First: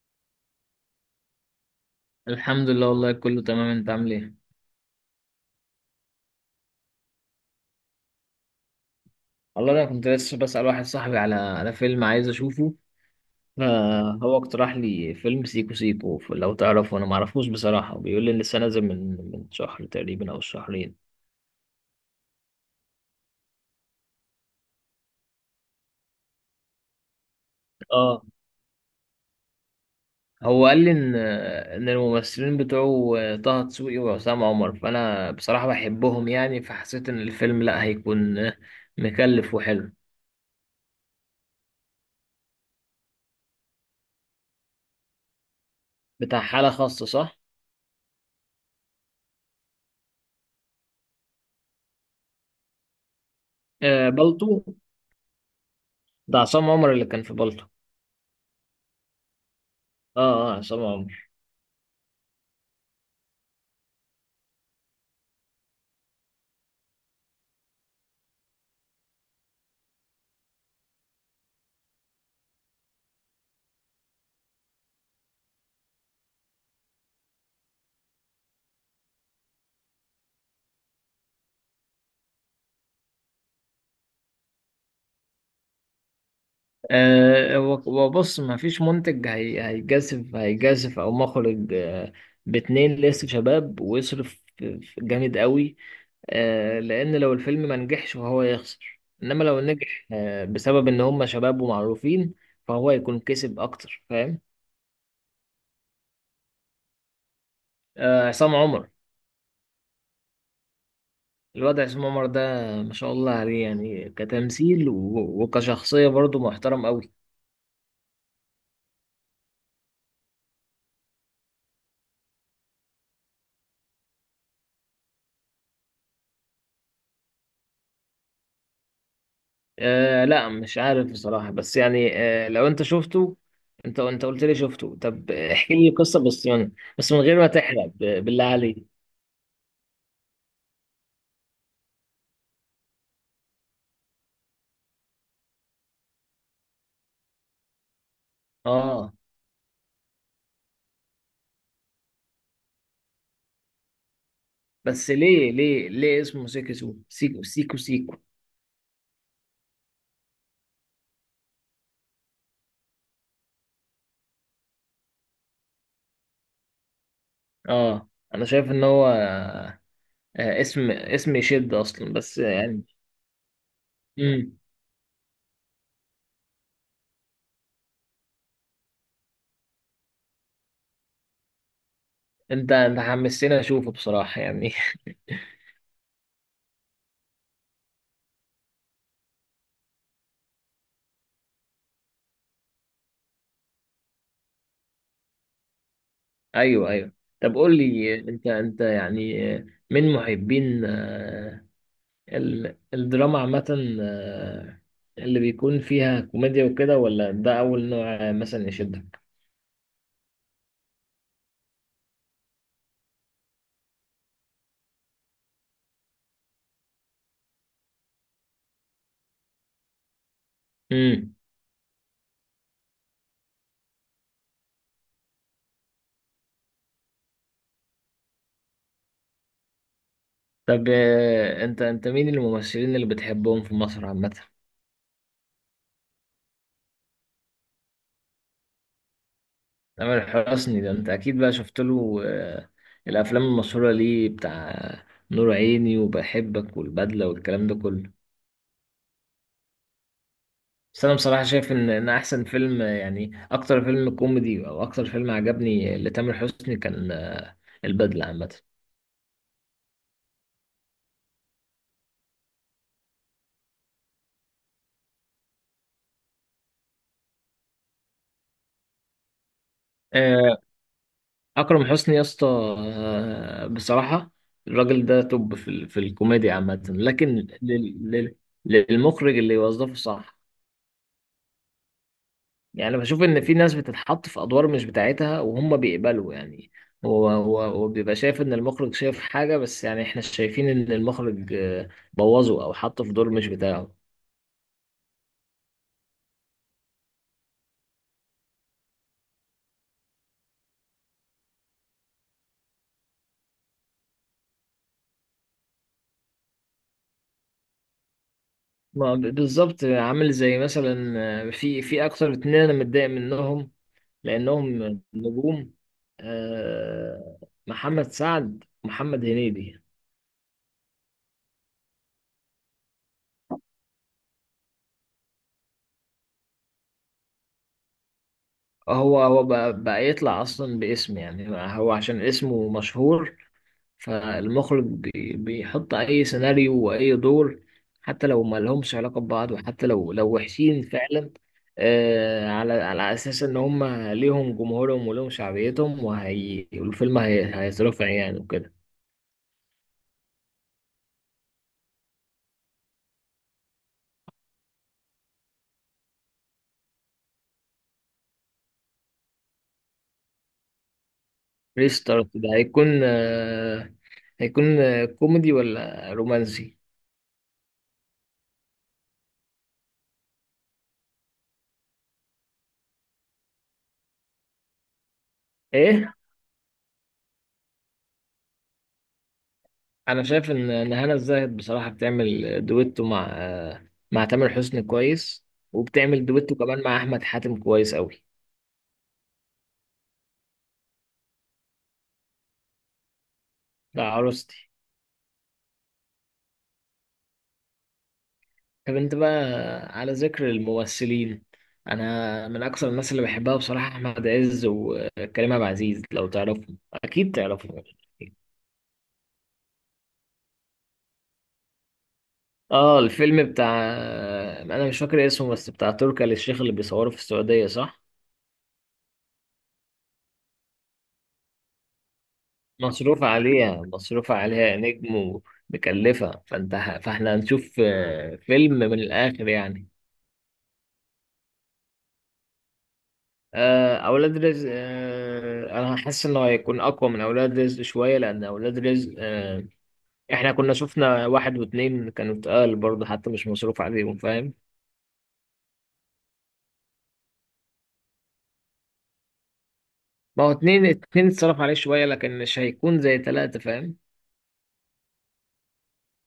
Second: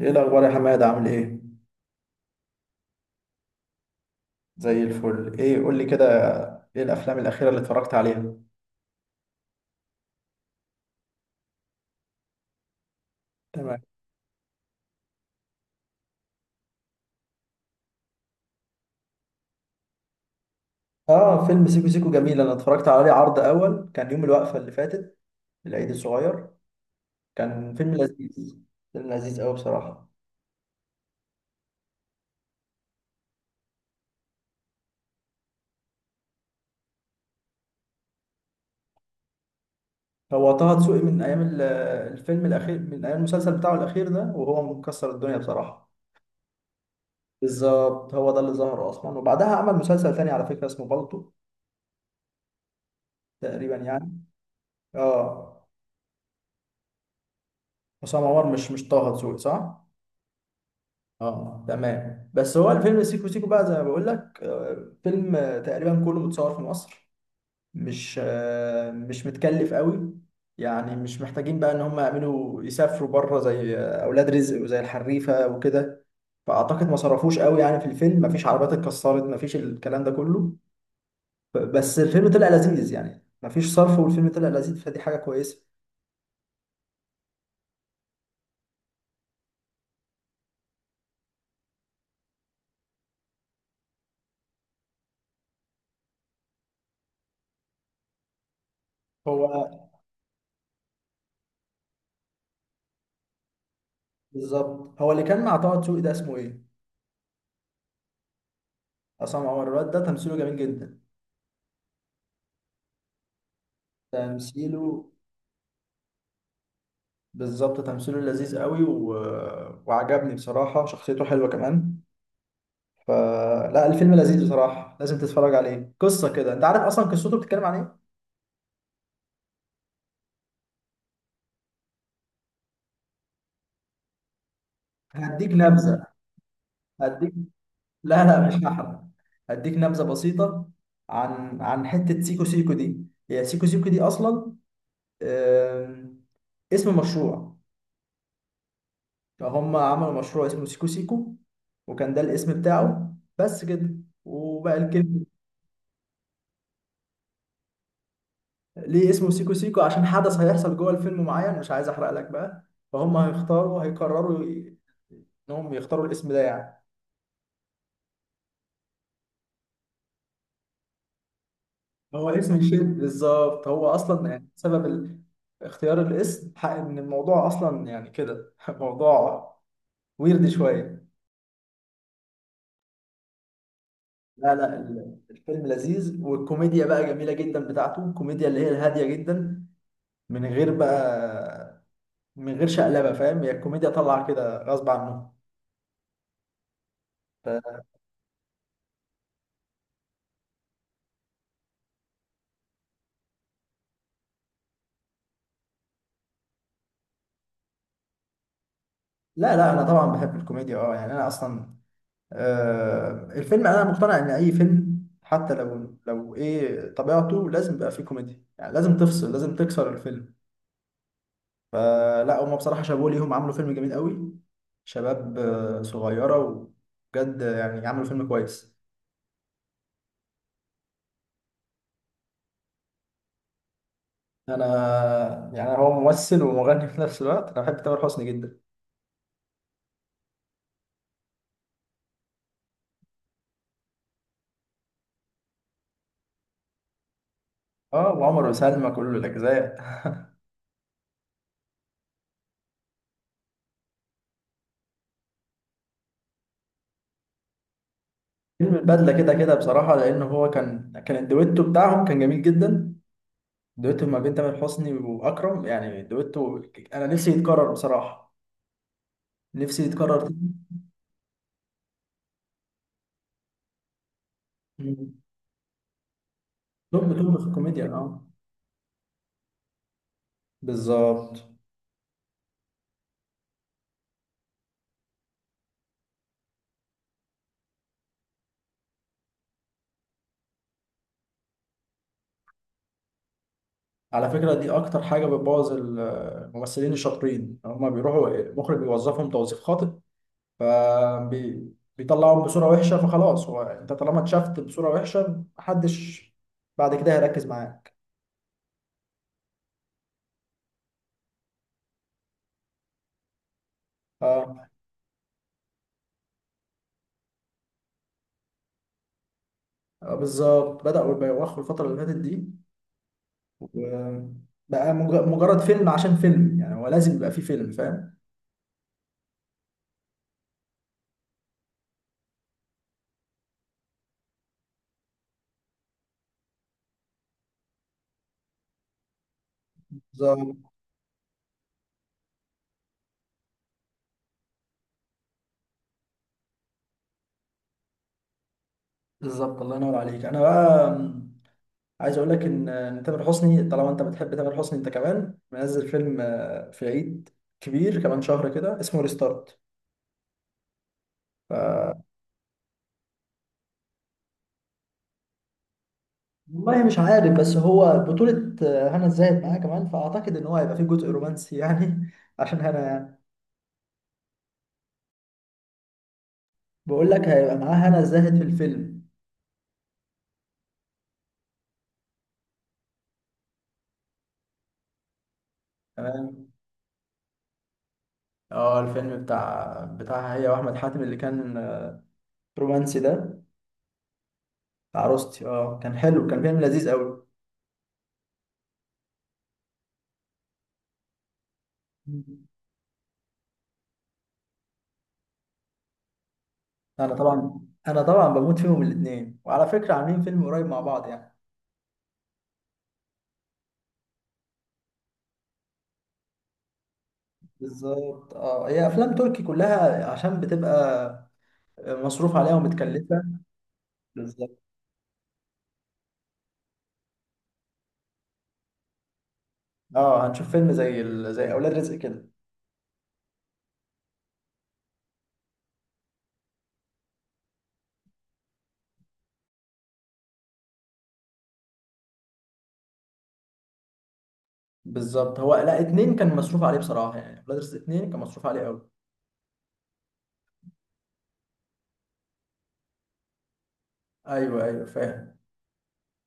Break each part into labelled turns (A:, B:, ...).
A: ايه الاخبار يا حماد؟ عامل ايه؟
B: الحمد لله، والله كله تمام. انت عامل ايه؟
A: زي الفل. ايه قول لي كده، ايه الافلام الاخيره اللي اتفرجت عليها؟
B: والله انا كنت لسه بسأل واحد صاحبي على فيلم عايز اشوفه.
A: تمام.
B: فهو اقترح لي فيلم سيكو سيكو. لو تعرفه، انا معرفوش بصراحة. بيقول لي لسه نازل من شهر تقريبا او شهرين.
A: اه فيلم سيكو سيكو جميل، انا اتفرجت عليه عرض اول، كان يوم الوقفه اللي فاتت، العيد الصغير. كان فيلم
B: اه،
A: لذيذ، فيلم لذيذ قوي بصراحه.
B: هو قال لي ان الممثلين بتوعه طه دسوقي وعصام عمر. فانا بصراحة بحبهم يعني، فحسيت ان الفيلم لا هيكون مكلف وحلو.
A: هو طه دسوقي من ايام الفيلم الاخير، من ايام المسلسل بتاعه الاخير ده، وهو مكسر الدنيا بصراحه.
B: بتاع حالة خاصة، صح؟
A: بالظبط، هو ده اللي ظهر اصلا، وبعدها عمل مسلسل تاني على فكره اسمه بالطو، تقريبا يعني.
B: آه، بالطو.
A: اه
B: ده عصام عمر اللي كان في بالطو.
A: عصام عمر، مش طه دسوقي صح؟
B: اه، عصام عمر.
A: اه تمام. بس هو الفيلم سيكو سيكو بقى زي ما بقول لك، فيلم، تقريبا كله متصور في مصر، مش، مش متكلف قوي، يعني مش محتاجين بقى ان هم يعملوا يسافروا بره زي، اولاد رزق وزي الحريفه وكده. فاعتقد ما صرفوش قوي يعني في الفيلم، مفيش عربيات اتكسرت، مفيش الكلام ده كله. بس الفيلم طلع لذيذ يعني، مفيش صرف والفيلم طلع لذيذ، فدي حاجه كويسه.
B: أه، وبص. ما فيش منتج هي هيجازف هيجازف او مخرج باتنين لسه شباب، ويصرف جامد قوي. لان لو الفيلم ما نجحش فهو يخسر، انما
A: هو
B: لو نجح بسبب ان هم شباب ومعروفين، فهو يكون كسب اكتر، فاهم؟
A: بالظبط هو اللي كان مع طه دسوقي ده اسمه ايه؟
B: أه، عصام عمر.
A: عصام عمر، الواد ده تمثيله جميل جدا.
B: الواد عصام عمر ده ما شاء الله عليه، يعني كتمثيل
A: تمثيله
B: وكشخصية برضه محترم قوي.
A: بالظبط تمثيله لذيذ قوي وعجبني بصراحة، شخصيته حلوة كمان. فلا الفيلم لذيذ بصراحة، لازم تتفرج عليه. قصة كده انت عارف اصلا قصته بتتكلم عن ايه؟
B: آه، لا، مش عارف بصراحة، بس يعني لو انت شفته، انت قلت لي شفته، طب
A: هديك
B: احكي لي
A: نبذة.
B: قصة، بس من بس من
A: هديك،
B: غير ما تحرق،
A: لا
B: بالله
A: لا مش
B: عليك.
A: هحرق، هديك نبذة بسيطة عن حتة سيكو سيكو دي. هي سيكو سيكو دي اصلا، آم، اسم مشروع.
B: اه،
A: فهم عملوا مشروع اسمه سيكو سيكو، وكان ده الاسم بتاعه بس كده، وبقى
B: بس
A: الكلمة.
B: ليه اسمه سيكو سيكو؟
A: ليه اسمه سيكو سيكو؟ عشان حدث هيحصل جوه الفيلم معين، مش عايز احرق لك بقى. فهم هيقرروا انهم يختاروا الاسم ده يعني.
B: اه، انا شايف ان هو اسم يشد اصلا،
A: هو
B: بس
A: اسم
B: يعني
A: يشد بالظبط، هو اصلا يعني
B: امم
A: سبب اختيار الاسم حق ان الموضوع اصلا يعني كده موضوع ويرد شويه.
B: انت حمستني اشوفه بصراحة
A: لا
B: يعني.
A: لا الفيلم لذيذ، والكوميديا بقى جميله جدا بتاعته، الكوميديا اللي هي الهاديه جدا من غير بقى، من غير شقلبه فاهم، هي الكوميديا طالعه كده غصب عنه.
B: ايوه، ايوه. طب
A: ف-
B: قول لي، انت يعني من محبين الدراما عامة، اللي بيكون فيها كوميديا وكده، ولا ده أول نوع مثلا يشدك؟
A: لا انا طبعا بحب الكوميديا اه يعني، انا اصلا، الفيلم انا مقتنع ان اي فيلم حتى لو ايه طبيعته لازم يبقى فيه كوميديا، يعني لازم تفصل، لازم تكسر الفيلم.
B: امم.
A: فلا هما بصراحة شابوه ليهم، عملوا فيلم جميل قوي، شباب صغيرة وبجد يعني، عملوا فيلم كويس.
B: طب، أنت مين الممثلين اللي بتحبهم في مصر عامة؟
A: انا يعني، هو ممثل ومغني في نفس الوقت، انا بحب تامر حسني جدا.
B: تامر حسني ده أنت أكيد بقى شفت له الأفلام المشهورة ليه، بتاع نور عيني وبحبك والبدلة والكلام ده كله.
A: اه وعمر وسلمى كل الاجزاء.
B: بس أنا بصراحة شايف إن أحسن فيلم يعني أكتر فيلم كوميدي أو أكتر فيلم عجبني لتامر حسني كان البدلة عامة.
A: فيلم البدلة كده كده بصراحة، لأن هو كان الدويتو بتاعهم كان جميل جدا، دويتو ما بين تامر حسني واكرم، يعني دويتو انا نفسي يتكرر بصراحه، نفسي يتكرر تاني.
B: اكرم حسني يا اسطى، بصراحه الراجل
A: مم.
B: ده توب في في الكوميديا عامه،
A: توب
B: لكن
A: توب في الكوميديا
B: لل...
A: اه،
B: لل... للمخرج اللي يوظفه، صح؟
A: بالظبط.
B: يعني بشوف ان في ناس بتتحط في ادوار مش بتاعتها، وهم بيقبلوا يعني. هو بيبقى شايف ان المخرج شايف حاجه، بس يعني احنا شايفين ان المخرج بوظه او حطه في دور مش بتاعه.
A: على فكره دي اكتر حاجه بتبوظ الممثلين الشاطرين، هما بيروحوا المخرج بيوظفهم توظيف خاطئ، فبيطلعهم بصوره وحشه، فخلاص هو انت طالما اتشافت بصوره وحشه، محدش بعد كده هيركز معاك.
B: ما ب- بالظبط، عامل زي مثلا في اكتر اتنين انا متضايق منهم،
A: اه،
B: لأنهم نجوم. آه، محمد سعد، محمد هنيدي.
A: بالظبط بدأوا يبوخوا الفتره اللي فاتت دي، بقى مجرد فيلم عشان فيلم، يعني هو لازم يبقى فيه فيلم فاهم.
B: هو بقى يطلع أصلا باسم يعني، هو عشان اسمه مشهور، فالمخرج بيحط أي سيناريو وأي دور حتى لو ما لهمش علاقة ببعض، وحتى لو
A: بالظبط.
B: وحشين فعلا. على أساس إن هم ليهم جمهورهم وليهم شعبيتهم، وهي والفيلم هيترفع يعني وكده.
A: بالظبط، الله ينور عليك. انا بقى عايز اقول لك ان إن تامر حسني، طالما انت بتحب تامر حسني، انت كمان منزل فيلم في عيد كبير كمان شهر كده، اسمه ريستارت. ف...
B: ريستارت ده هيكون هيكون كوميدي ولا رومانسي؟
A: والله مش عارف، بس هو بطولة هنا الزاهد معاه كمان، فأعتقد إن هو هيبقى فيه جزء رومانسي يعني عشان هنا يعني،
B: ايه.
A: بقول لك هيبقى معاه هنا الزاهد في الفيلم.
B: انا شايف ان هنا الزاهد بصراحه بتعمل دويتو مع مع تامر حسني كويس، وبتعمل
A: تمام.
B: دويتو كمان مع احمد حاتم كويس قوي.
A: اه الفيلم بتاعها هي وأحمد حاتم اللي كان رومانسي ده،
B: لا، عروستي.
A: بتاع عروستي، اه كان حلو، كان فيلم لذيذ قوي.
B: طب انت بقى، على ذكر الممثلين،
A: مم.
B: انا من اكثر الناس اللي بحبها بصراحه احمد عز وكريم عبد العزيز. لو تعرفهم،
A: انا
B: اكيد
A: طبعا،
B: تعرفهم.
A: انا طبعا بموت فيهم الاثنين، وعلى فكره عاملين فيلم قريب مع بعض يعني.
B: اه، الفيلم بتاع، انا مش فاكر اسمه، بس بتاع تركي آل الشيخ اللي بيصوره في السعودية، صح؟
A: بالظبط. اه هي افلام تركي كلها، عشان بتبقى مصروف عليها ومتكلفه.
B: مصروف عليها، مصروف
A: بالظبط.
B: عليها نجم ومكلفة. فاحنا هنشوف فيلم من الاخر يعني.
A: اه هنشوف فيلم زي زي اولاد رزق كده.
B: اولاد رزق، انا حاسس انه هيكون اقوى من اولاد رزق شوية، لان اولاد رزق احنا كنا شفنا واحد واتنين كانوا اتقال برضه حتى مش مصروف عليهم، فاهم؟
A: بالظبط. هو لا، اتنين كان مصروف عليه بصراحه، يعني اولاد رزق اتنين كان مصروف عليه قوي.
B: ما هو اتنين اتصرف عليه شوية، لكن مش هيكون زي تلاتة، فاهم؟
A: ايوه ايوه فاهم.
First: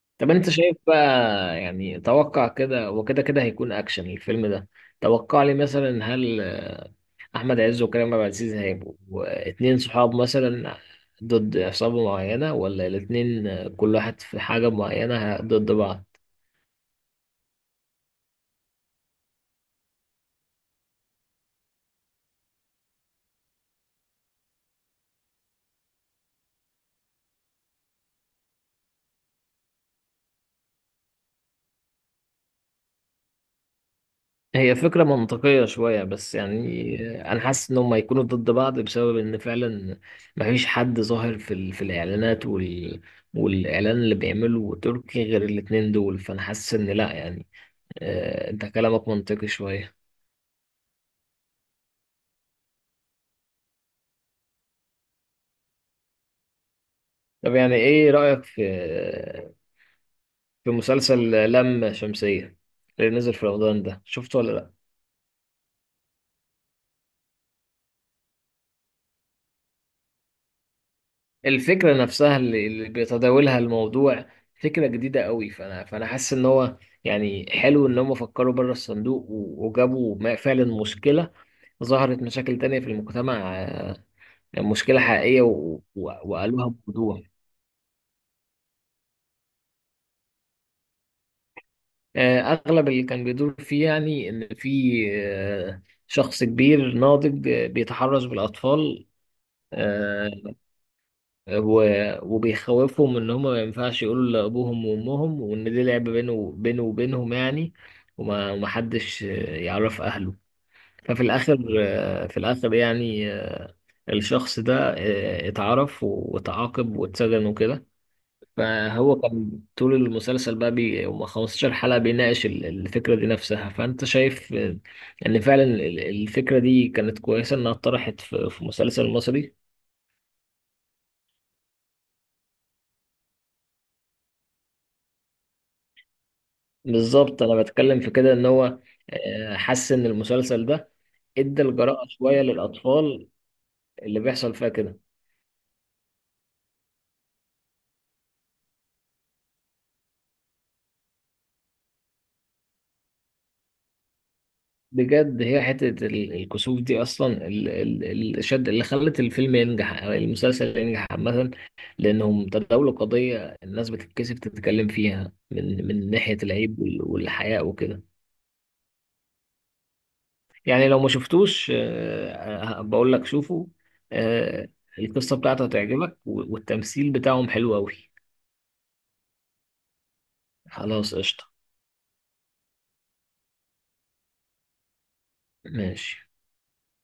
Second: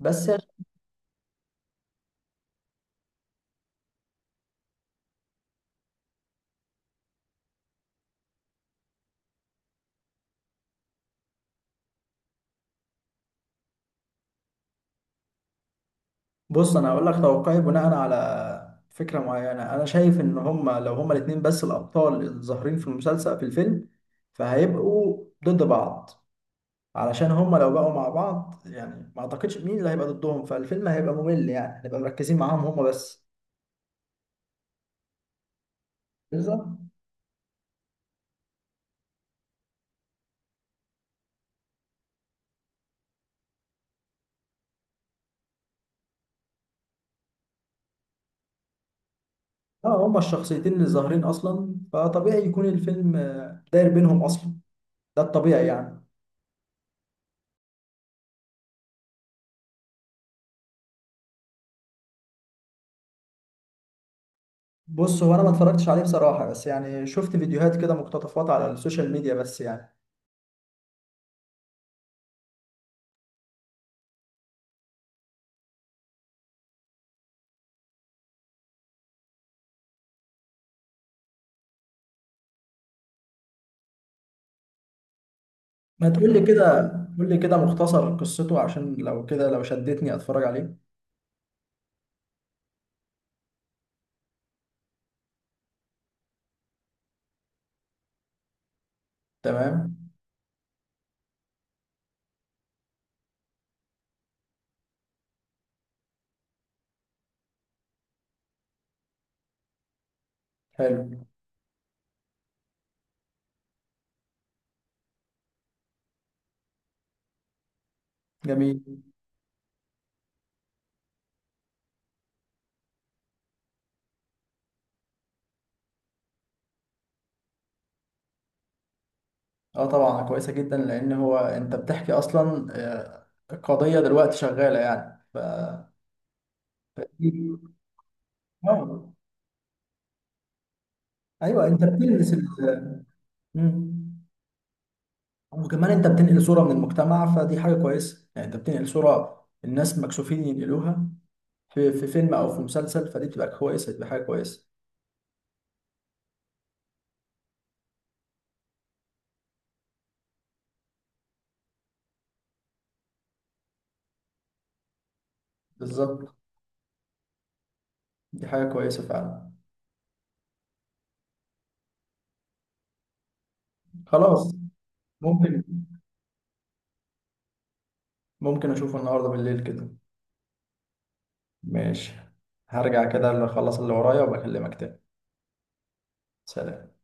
A: بس
B: طب انت شايف بقى، يعني توقع كده، وكده كده هيكون اكشن الفيلم ده. توقع لي مثلا: هل احمد عز وكريم عبد العزيز هيبقوا اتنين صحاب مثلا ضد عصابة معينة، ولا الاتنين كل واحد في حاجة معينة ضد بعض؟
A: بص انا هقول لك توقعي بناء على فكره معينه. انا شايف ان هما لو هما الاثنين بس الابطال الظاهرين في المسلسل في الفيلم، فهيبقوا ضد بعض، علشان هما لو بقوا مع بعض يعني ما اعتقدش مين اللي هيبقى ضدهم، فالفيلم هيبقى ممل، يعني هنبقى مركزين معاهم هما بس.
B: هي فكرة منطقية شوية بس
A: بالظبط.
B: يعني. انا حاسس ان هم هيكونوا ضد بعض بسبب ان فعلا مفيش حد ظاهر في في الاعلانات والاعلان اللي بيعمله تركي غير الاتنين دول، فانا حاسس ان لا يعني انت كلامك منطقي شوية.
A: اه هما الشخصيتين اللي ظاهرين اصلا، فطبيعي يكون الفيلم داير بينهم اصلا، ده الطبيعي يعني.
B: طب يعني ايه رأيك في مسلسل لام شمسية اللي نزل في رمضان ده، شفته ولا لا؟
A: بص هو انا ما اتفرجتش عليه بصراحه، بس يعني شفت فيديوهات كده مقتطفات على السوشيال ميديا بس يعني.
B: الفكرة نفسها اللي بيتداولها الموضوع فكرة جديدة قوي. فانا حاسس ان هو يعني حلو ان هم فكروا بره الصندوق وجابوا فعلا مشكلة، ظهرت مشاكل تانية في المجتمع، مشكلة حقيقية
A: ما تقول لي
B: وقالوها
A: كده،
B: بوضوح.
A: قول لي كده مختصر قصته، عشان لو كده لو شدتني اتفرج عليه.
B: أغلب اللي كان بيدور فيه يعني إن في آه، شخص كبير ناضج بيتحرش بالأطفال،
A: تمام.
B: آه، وبيخوفهم إن هما ما ينفعش يقولوا لأبوهم وأمهم، وإن دي لعبة بينه وبينهم يعني، ومحدش يعرف أهله. ففي
A: حلو.
B: الآخر آه، في الآخر يعني الشخص ده اتعرف وتعاقب واتسجن وكده.
A: جميل.
B: فهو كان طول المسلسل بقى بي هم 15 حلقة بيناقش الفكرة دي نفسها. فأنت شايف إن فعلا الفكرة دي كانت كويسة إنها اتطرحت في مسلسل مصري.
A: اه طبعا كويسه جدا، لان هو انت بتحكي اصلا، القضيه دلوقتي شغاله يعني ف
B: بالظبط، أنا بتكلم في كده إن هو
A: اه.
B: حس إن المسلسل ده ادى
A: ايوه انت
B: الجرأة
A: بتلمس
B: شوية للأطفال
A: مم.
B: اللي بيحصل فيها كده.
A: وكمان انت بتنقل صوره من المجتمع، فدي حاجه كويسه، يعني انت بتنقل صوره الناس مكسوفين ينقلوها في في فيلم او في مسلسل، فدي بتبقى كويسه، دي حاجه كويسه.
B: بجد هي حتة الكسوف دي أصلا الشد اللي خلت الفيلم ينجح أو المسلسل ينجح عامة، لأنهم تداولوا قضية الناس بتتكسف تتكلم فيها، من
A: بالظبط.
B: ناحية العيب والحياء وكده.
A: دي حاجه كويسه فعلا.
B: يعني لو ما شفتوش، بقول لك شوفوا،
A: خلاص.
B: آه، القصة
A: ممكن،
B: بتاعته هتعجبك والتمثيل بتاعهم حلو أوي.
A: ممكن اشوفه النهارده بالليل كده.
B: خلاص، قشطة،
A: ماشي. هرجع كده اللي اخلص اللي ورايا وبكلمك تاني.
B: ماشي.
A: سلام.